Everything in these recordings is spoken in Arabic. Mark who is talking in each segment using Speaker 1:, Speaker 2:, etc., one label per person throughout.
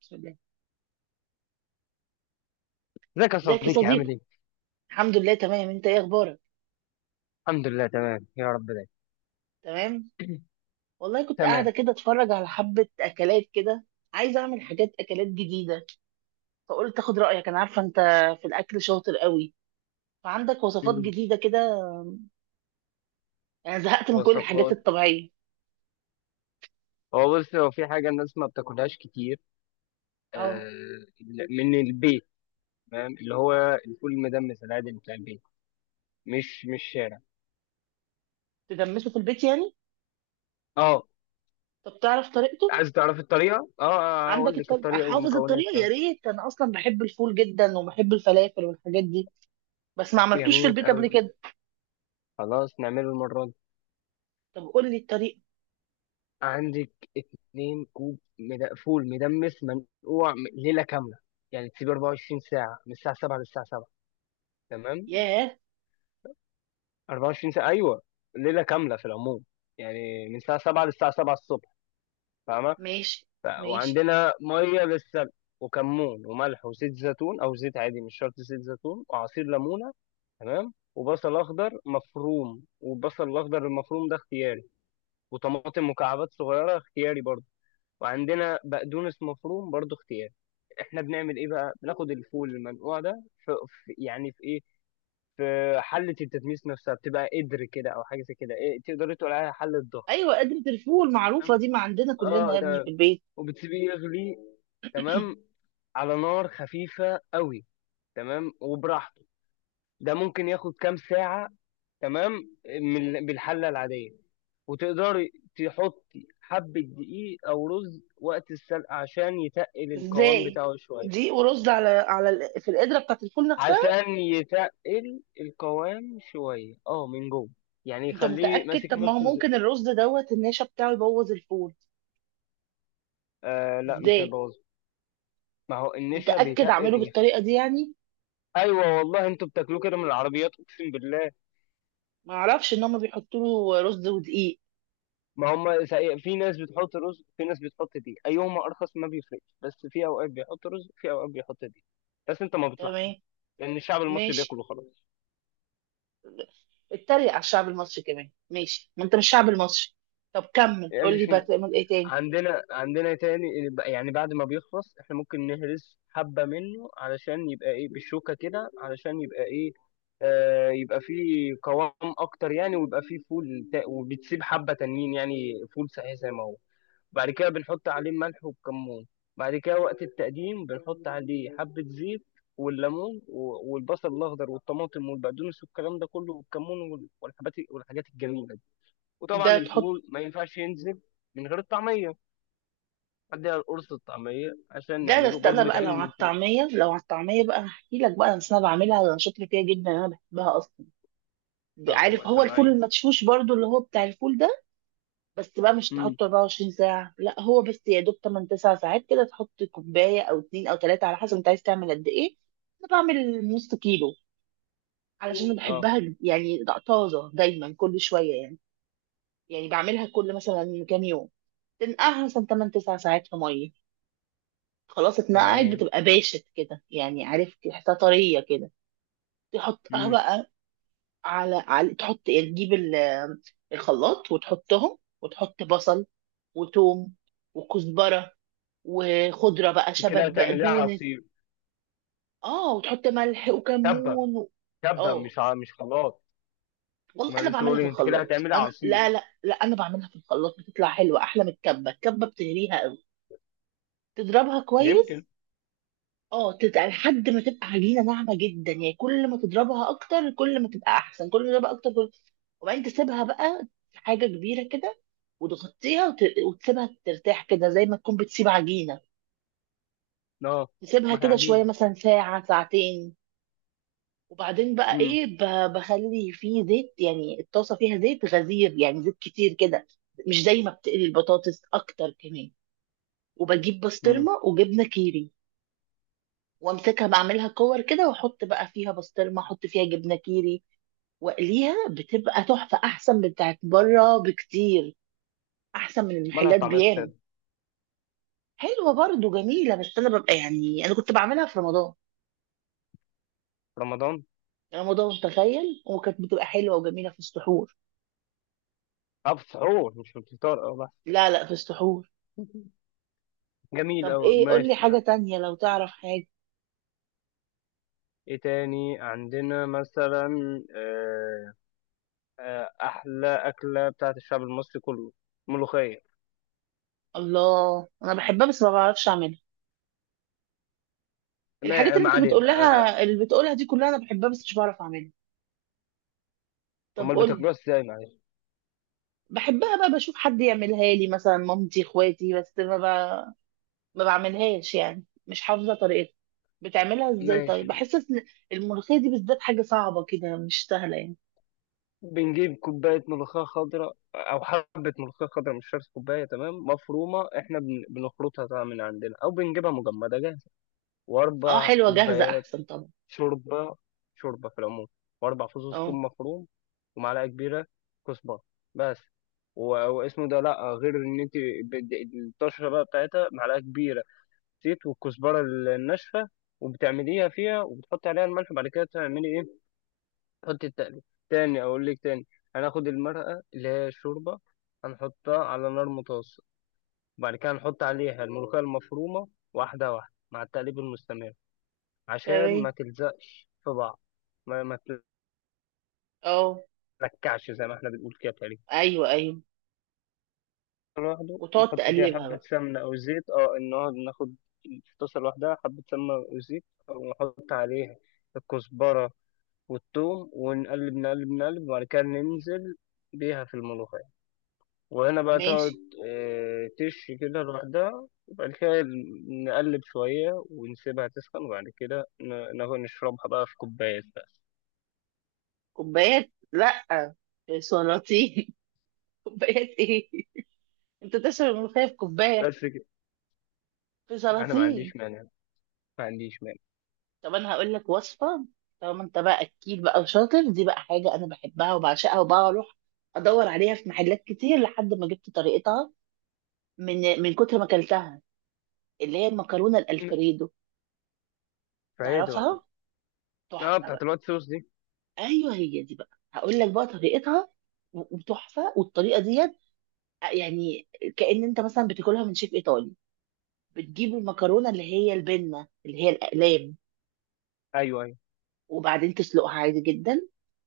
Speaker 1: بسم الله.
Speaker 2: ازيك يا
Speaker 1: ازيك يا
Speaker 2: صديقي، عامل
Speaker 1: صديقي؟
Speaker 2: ايه؟
Speaker 1: الحمد لله تمام، انت ايه اخبارك؟
Speaker 2: الحمد لله تمام يا رب دايما.
Speaker 1: تمام. والله كنت
Speaker 2: تمام.
Speaker 1: قاعده كده اتفرج على حبه اكلات كده. عايزه اعمل حاجات اكلات جديده، فقلت اخد رايك. انا عارفه انت في الاكل شاطر قوي، فعندك وصفات
Speaker 2: مم.
Speaker 1: جديده كده؟ انا زهقت من كل الحاجات
Speaker 2: وصفات.
Speaker 1: الطبيعيه.
Speaker 2: هو بص، هو في حاجة الناس ما بتاكلهاش كتير.
Speaker 1: اه،
Speaker 2: آه. من البيت. تمام، اللي هو الفول المدمس العادي اللي بتاع البيت، مش شارع.
Speaker 1: تدمسه في البيت يعني؟
Speaker 2: اه.
Speaker 1: طب تعرف طريقته؟
Speaker 2: عايز تعرف الطريقة؟ اه، اقول
Speaker 1: عندك
Speaker 2: لك
Speaker 1: الطريقه؟
Speaker 2: الطريقة
Speaker 1: حافظ
Speaker 2: والمكونات
Speaker 1: الطريقه؟ يا
Speaker 2: كمان.
Speaker 1: ريت. انا اصلا بحب الفول جدا وبحب الفلافل والحاجات دي، بس ما عملتوش في
Speaker 2: جميل
Speaker 1: البيت قبل
Speaker 2: أوي.
Speaker 1: كده.
Speaker 2: خلاص نعمله المرة دي.
Speaker 1: طب قول لي الطريقه.
Speaker 2: عندك اتنين كوب فول مدمس منقوع ليلة كاملة. يعني تسيب 24 ساعة، من الساعة 7 للساعة 7. تمام.
Speaker 1: ياه.
Speaker 2: 24 ساعة، أيوه. ليلة كاملة في العموم، يعني من الساعة 7 للساعة 7 الصبح. فاهمة؟
Speaker 1: ماشي. ماشي.
Speaker 2: وعندنا مية للسلق، وكمون وملح وزيت زيتون أو زيت عادي، مش شرط زيت زيتون، وعصير ليمونة. تمام. وبصل أخضر مفروم، والبصل الأخضر المفروم ده اختياري. وطماطم مكعبات صغيرة، اختياري برضه. وعندنا بقدونس مفروم، برضه اختياري. احنا بنعمل ايه بقى؟ بناخد الفول المنقوع ده في... يعني في ايه، في حلة التتميس نفسها. بتبقى قدر كده أو حاجة زي كده، إيه، تقدري تقولي عليها حلة ضغط.
Speaker 1: ايوه، قدرة الفول
Speaker 2: تمام؟
Speaker 1: المعروفة دي ما عندنا كلنا
Speaker 2: اه،
Speaker 1: يا ابني
Speaker 2: تمام.
Speaker 1: في البيت.
Speaker 2: وبتسيبيه يغلي. تمام. على نار خفيفة قوي. تمام، وبراحته. ده ممكن ياخد كام ساعة؟ تمام. من بالحلة العادية. وتقدري تحطي حبة دقيق أو رز وقت السلق، عشان يتقل القوام
Speaker 1: ازاي؟
Speaker 2: بتاعه شوية.
Speaker 1: دي ورز على ال- في القدرة بتاعت الفول نفسها؟
Speaker 2: عشان يتقل القوام شوية، اه، من جوه، يعني
Speaker 1: انت
Speaker 2: يخليه
Speaker 1: متأكد؟
Speaker 2: ماسك
Speaker 1: طب ما هو
Speaker 2: نفسه.
Speaker 1: ممكن الرز دوت النشا بتاعه يبوظ الفول.
Speaker 2: آه لا، مش
Speaker 1: ازاي؟
Speaker 2: هيبوظ. ما هو النشا
Speaker 1: متأكد
Speaker 2: بيتق
Speaker 1: اعمله
Speaker 2: بيخ.
Speaker 1: بالطريقة دي يعني؟
Speaker 2: ايوه والله، انتوا بتاكلوه كده من العربيات، اقسم بالله.
Speaker 1: ما اعرفش ان هم بيحطوا له رز ودقيق.
Speaker 2: ما هم سا- في ناس بتحط رز، في ناس بتحط دي. ايهما ارخص ما بيفرقش، بس في اوقات بيحط رز، في اوقات بيحط دي. بس انت ما بتلاحظش.
Speaker 1: تمام.
Speaker 2: لان الشعب المصري
Speaker 1: ماشي.
Speaker 2: بياكل وخلاص.
Speaker 1: اتريق على الشعب المصري كمان؟ ماشي، ما انت مش شعب المصري. طب كمل
Speaker 2: يعني
Speaker 1: قول لي
Speaker 2: مش
Speaker 1: بتعمل ايه تاني.
Speaker 2: عندنا تاني. يعني بعد ما بيخلص، احنا ممكن نهرس حبة منه علشان يبقى ايه بالشوكة كده، علشان يبقى ايه، آه، يبقى فيه قوام اكتر يعني. ويبقى فيه فول وبتسيب حبة تانيين، يعني فول صحيح زي ما هو. بعد كده بنحط عليه ملح وكمون. بعد كده، وقت التقديم، بنحط عليه حبة زيت والليمون والبصل الاخضر والطماطم والبقدونس والكلام ده كله، والكمون والحاجات الجميلة دي.
Speaker 1: ده.
Speaker 2: وطبعا الفول ما ينفعش ينزل من غير الطعمية. اديها القرص الطعميه عشان
Speaker 1: لا، ده لو
Speaker 2: نعمله برضه،
Speaker 1: استنى بقى، لو
Speaker 2: بيتعمل
Speaker 1: على
Speaker 2: من فوق.
Speaker 1: الطعمية، لو على الطعمية بقى هحكي لك بقى. أصل أنا بعملها، أنا شاطرة فيها جدا، أنا بحبها أصلا.
Speaker 2: طب
Speaker 1: عارف
Speaker 2: هو
Speaker 1: هو الفول
Speaker 2: سماعين؟
Speaker 1: المدشوش برضو اللي هو بتاع الفول ده؟ بس بقى مش
Speaker 2: امم.
Speaker 1: تحطه 24 ساعة، لا هو بس يا دوب 8 9 ساعات كده. تحط كوباية أو اتنين أو تلاتة على حسب أنت عايز تعمل قد إيه. أنا بعمل نص كيلو علشان أنا
Speaker 2: اه،
Speaker 1: بحبها يعني طازة دايما كل شوية يعني. يعني بعملها كل مثلا كام يوم. تنقعها مثلا 8 9 ساعات في مية. خلاص، اتنقعت
Speaker 2: تمام.
Speaker 1: بتبقى باشت كده يعني، عارف، تحسها طرية كده. تحطها
Speaker 2: امم.
Speaker 1: بقى على على تحط يعني، تجيب الخلاط وتحطهم، وتحط بصل وتوم وكزبرة وخضرة بقى،
Speaker 2: انت
Speaker 1: شبت
Speaker 2: كده هتعمل ايه،
Speaker 1: بقدونس.
Speaker 2: عصير؟
Speaker 1: اه، وتحط ملح
Speaker 2: تبه.
Speaker 1: وكمون
Speaker 2: تبه،
Speaker 1: اه
Speaker 2: مش خلاط.
Speaker 1: والله
Speaker 2: ما أنا
Speaker 1: انا
Speaker 2: لسه
Speaker 1: بعملها
Speaker 2: بقول
Speaker 1: في
Speaker 2: لك، انت كده
Speaker 1: الخلاط
Speaker 2: هتعمل ايه،
Speaker 1: انا.
Speaker 2: عصير؟
Speaker 1: لا لا لا، انا بعملها في الخلاط بتطلع حلوه، احلى من الكبه. الكبه بتهريها قوي. تضربها كويس.
Speaker 2: يمكن.
Speaker 1: اه، لحد ما تبقى عجينه ناعمه جدا يعني. كل ما تضربها اكتر كل ما تبقى احسن، كل ما تضربها اكتر كل. وبعدين تسيبها بقى في حاجه كبيره كده وتغطيها وتسيبها ترتاح كده زي ما تكون بتسيب عجينه.
Speaker 2: اه.
Speaker 1: تسيبها
Speaker 2: ما هي
Speaker 1: كده
Speaker 2: عجينه.
Speaker 1: شويه مثلا ساعه ساعتين. وبعدين بقى
Speaker 2: امم.
Speaker 1: ايه، بخلي فيه زيت يعني، الطاسه فيها زيت غزير يعني، زيت كتير كده، مش زي ما بتقلي البطاطس اكتر كمان. وبجيب
Speaker 2: امم.
Speaker 1: بسطرمه وجبنه كيري. وامسكها بعملها كور كده واحط بقى فيها بسطرمه، احط فيها جبنه كيري واقليها، بتبقى تحفه احسن من بتاعت بره بكتير، احسن من
Speaker 2: مالها
Speaker 1: المحلات
Speaker 2: الطعميه
Speaker 1: بياما.
Speaker 2: الساده؟
Speaker 1: حلوه برضه جميله، بس انا ببقى يعني انا كنت بعملها في رمضان.
Speaker 2: رمضان.
Speaker 1: رمضان تخيل، وكانت بتبقى حلوه وجميله في السحور.
Speaker 2: اه، في السحور مش في الفطار، اه.
Speaker 1: لا لا، في السحور.
Speaker 2: بس. جميل
Speaker 1: طب
Speaker 2: أوي،
Speaker 1: ايه، قول لي
Speaker 2: ماشي.
Speaker 1: حاجه تانية لو تعرف حاجه.
Speaker 2: ايه تاني عندنا مثلا؟ آه، احلى اكله بتاعت الشعب المصري كله، ملوخيه.
Speaker 1: الله، انا بحبها بس ما بعرفش اعملها. الحاجات
Speaker 2: ما
Speaker 1: اللي
Speaker 2: ما
Speaker 1: انت
Speaker 2: علينا.
Speaker 1: بتقولها، اللي بتقولها دي كلها انا بحبها بس مش بعرف اعملها. طب
Speaker 2: امال
Speaker 1: قول لي.
Speaker 2: بتاكلوها ازاي؟ معلش.
Speaker 1: بحبها بقى، بشوف حد يعملها لي مثلا مامتي اخواتي، بس ما بعملهاش يعني، مش حافظه طريقتها. بتعملها ازاي؟ طيب،
Speaker 2: ماشي.
Speaker 1: بحس إن الملوخيه دي بالذات حاجه صعبه كده، مش سهله يعني.
Speaker 2: بنجيب كوبايه ملوخيه خضراء او حبه ملوخيه خضراء، مش شرط كوبايه، تمام، مفرومه. احنا بنخلطها طبعا من عندنا، او بنجيبها مجمده جاهزه.
Speaker 1: اه
Speaker 2: واربع
Speaker 1: حلوه جاهزه
Speaker 2: كوبايات
Speaker 1: احسن طبعا.
Speaker 2: شوربه، شوربه في العموم. واربع فصوص
Speaker 1: اه.
Speaker 2: ثوم مفروم، ومعلقه كبيره كزبره بس. واسمه ده لا غير ان انت بد- الطشره بقى بتاعتها: معلقه كبيره زيت، والكزبره الناشفه. وبتعمليها فيها، وبتحطي عليها الملح، وبعد كده تعملي ايه؟ حط التقليد. تاني، اقول لك تاني. هناخد المرقه اللي هي الشوربه، هنحطها على نار متوسط، وبعد كده هنحط عليها الملوخيه المفرومه واحده واحده مع التقليب المستمر، عشان ما
Speaker 1: تمام.
Speaker 2: تلزقش في بعض. ما
Speaker 1: اه.
Speaker 2: تلكعش، زي ما احنا بنقول كده تقريبا.
Speaker 1: ايوه ايوه.
Speaker 2: لوحده،
Speaker 1: وتقعد
Speaker 2: نحط فيها
Speaker 1: تقلبها
Speaker 2: حبه
Speaker 1: بقى.
Speaker 2: سمنه او زيت. اه. نقعد ناخد في طاسه لوحدها حبه سمنه او زيت، ونحط عليها الكزبره والثوم ونقلب نقلب نقلب. وبعد كده ننزل بيها في الملوخيه، وهنا بقى تقعد
Speaker 1: ماشي.
Speaker 2: تشي كده لوحدها. وبعد كده نقلب شوية ونسيبها تسخن، وبعد كده ناخد نشربها بقى في كوباية بس.
Speaker 1: كوبايات؟ لا، في سلاطين. كوبايات ايه؟ انت تشرب الملوخيه في كوبايه؟
Speaker 2: بس كده.
Speaker 1: في
Speaker 2: أنا ما
Speaker 1: سلاطين.
Speaker 2: عنديش مانع، ما عنديش مانع.
Speaker 1: طب انا هقول لك وصفه. طالما انت بقى اكيد بقى وشاطر، دي بقى حاجه انا بحبها وبعشقها وبقى اروح ادور عليها في محلات كتير لحد ما جبت طريقتها من كتر ما اكلتها. اللي هي المكرونه الالفريدو.
Speaker 2: فهي ده.
Speaker 1: تعرفها؟
Speaker 2: اه،
Speaker 1: تحفه
Speaker 2: بتاعت
Speaker 1: بقى.
Speaker 2: الوايت صوص دي.
Speaker 1: ايوه هي دي بقى، هقول لك بقى طريقتها وتحفه. والطريقه ديت يعني كأن انت مثلا بتاكلها من شيف ايطالي. بتجيب المكرونه اللي هي البنه، اللي هي الاقلام،
Speaker 2: أيوه أيوه.
Speaker 1: وبعدين تسلقها عادي جدا.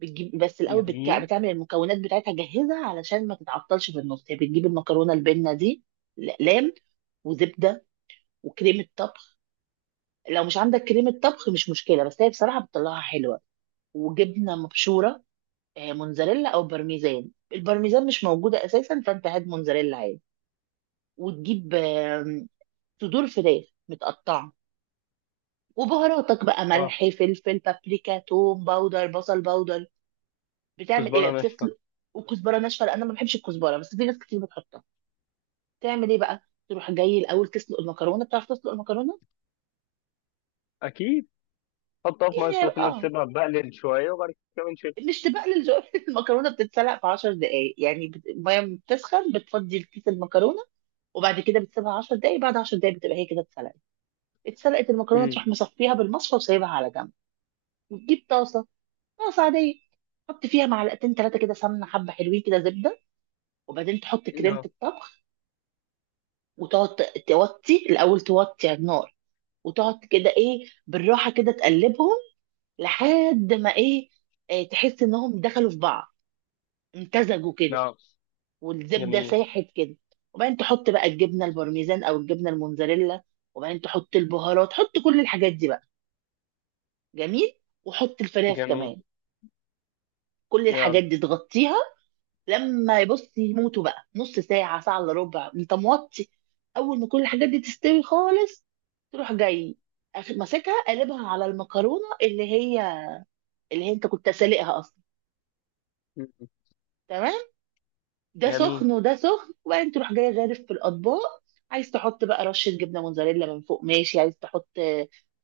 Speaker 1: بتجيب بس الاول،
Speaker 2: جميل.
Speaker 1: بتعمل المكونات بتاعتها جاهزه علشان ما تتعطلش في النص يعني. بتجيب المكرونه البنه دي الاقلام، وزبده وكريمه طبخ. لو مش عندك كريمه طبخ مش مشكله، بس هي بصراحه بتطلعها حلوه. وجبنه مبشوره، موتزاريلا او بارميزان. البارميزان مش موجوده اساسا فانت هات موتزاريلا عادي. وتجيب صدور فراخ متقطعه، وبهاراتك بقى
Speaker 2: اه،
Speaker 1: ملح فلفل بابريكا توم باودر بصل باودر. بتعمل ايه بقى؟
Speaker 2: كزبرة ناشفة.
Speaker 1: بتسلق وكزبره ناشفه لان انا ما بحبش الكزبره بس في ناس كتير بتحطها. تعمل ايه بقى، تروح جاي الاول تسلق المكرونه. بتعرف تسلق المكرونه؟
Speaker 2: أكيد. حطها في مية
Speaker 1: يعني
Speaker 2: سخنة،
Speaker 1: اه،
Speaker 2: تسيبها تبقلل شوية، وبعد كده نشيلها.
Speaker 1: مش تبقلل المكرونه بتتسلق في 10 دقائق يعني، الميه بتسخن بتفضي الكيس المكرونه وبعد كده بتسيبها 10 دقايق، بعد 10 دقايق بتبقى هي كده اتسلقت. اتسلقت المكرونه،
Speaker 2: أمم.
Speaker 1: تروح مصفيها بالمصفى وسايبها على جنب. وتجيب طاسه، طاسه عاديه، تحط فيها معلقتين ثلاثه كده سمنه، حبه حلوين كده، زبده، وبعدين تحط كريمه
Speaker 2: نعم.
Speaker 1: الطبخ. وتقعد توطي الاول، توطي على النار، وتقعد كده ايه بالراحه كده تقلبهم لحد ما ايه، إيه تحس انهم دخلوا في بعض، امتزجوا كده،
Speaker 2: نعم.
Speaker 1: والزبده
Speaker 2: جميل.
Speaker 1: ساحت كده. وبعدين تحط بقى الجبنه البارميزان او الجبنه الموزاريلا. وبعدين تحط البهارات، حط كل الحاجات دي بقى، جميل، وحط الفراخ
Speaker 2: جميل.
Speaker 1: كمان. كل
Speaker 2: يلا.
Speaker 1: الحاجات دي تغطيها، لما يبص يموتوا بقى، نص ساعة ساعة الا ربع انت موطي. اول ما كل الحاجات دي تستوي خالص، تروح جاي ماسكها قلبها على المكرونة اللي هي انت كنت سالقها اصلا.
Speaker 2: أمم.
Speaker 1: تمام. ده
Speaker 2: جميل.
Speaker 1: سخن وده سخن، وبعدين تروح جاي غارف في الاطباق. عايز تحط بقى رشة جبنة موزاريلا من فوق، ماشي، عايز تحط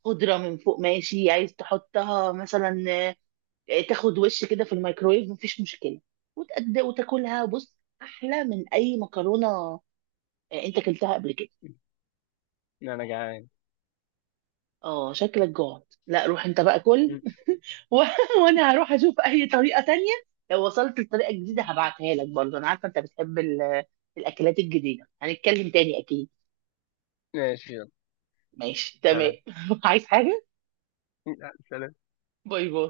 Speaker 1: خضرة من فوق، ماشي، عايز تحطها مثلا تاخد وش كده في الميكرويف، مفيش مشكله، وتاكلها. بص، احلى من اي مكرونه. انت اكلتها قبل كده؟
Speaker 2: أنا جعان.
Speaker 1: اه شكلك جوعت. لا روح انت بقى كل.
Speaker 2: أمم.
Speaker 1: و... وانا هروح اشوف اي طريقه تانية. لو وصلت لطريقه جديده هبعتها لك برضه. انا عارفه انت بتحب الاكلات الجديده. هنتكلم تاني اكيد.
Speaker 2: ماشي يلا.
Speaker 1: ماشي تمام.
Speaker 2: سلام.
Speaker 1: عايز حاجه؟
Speaker 2: لا، سلام.
Speaker 1: باي باي.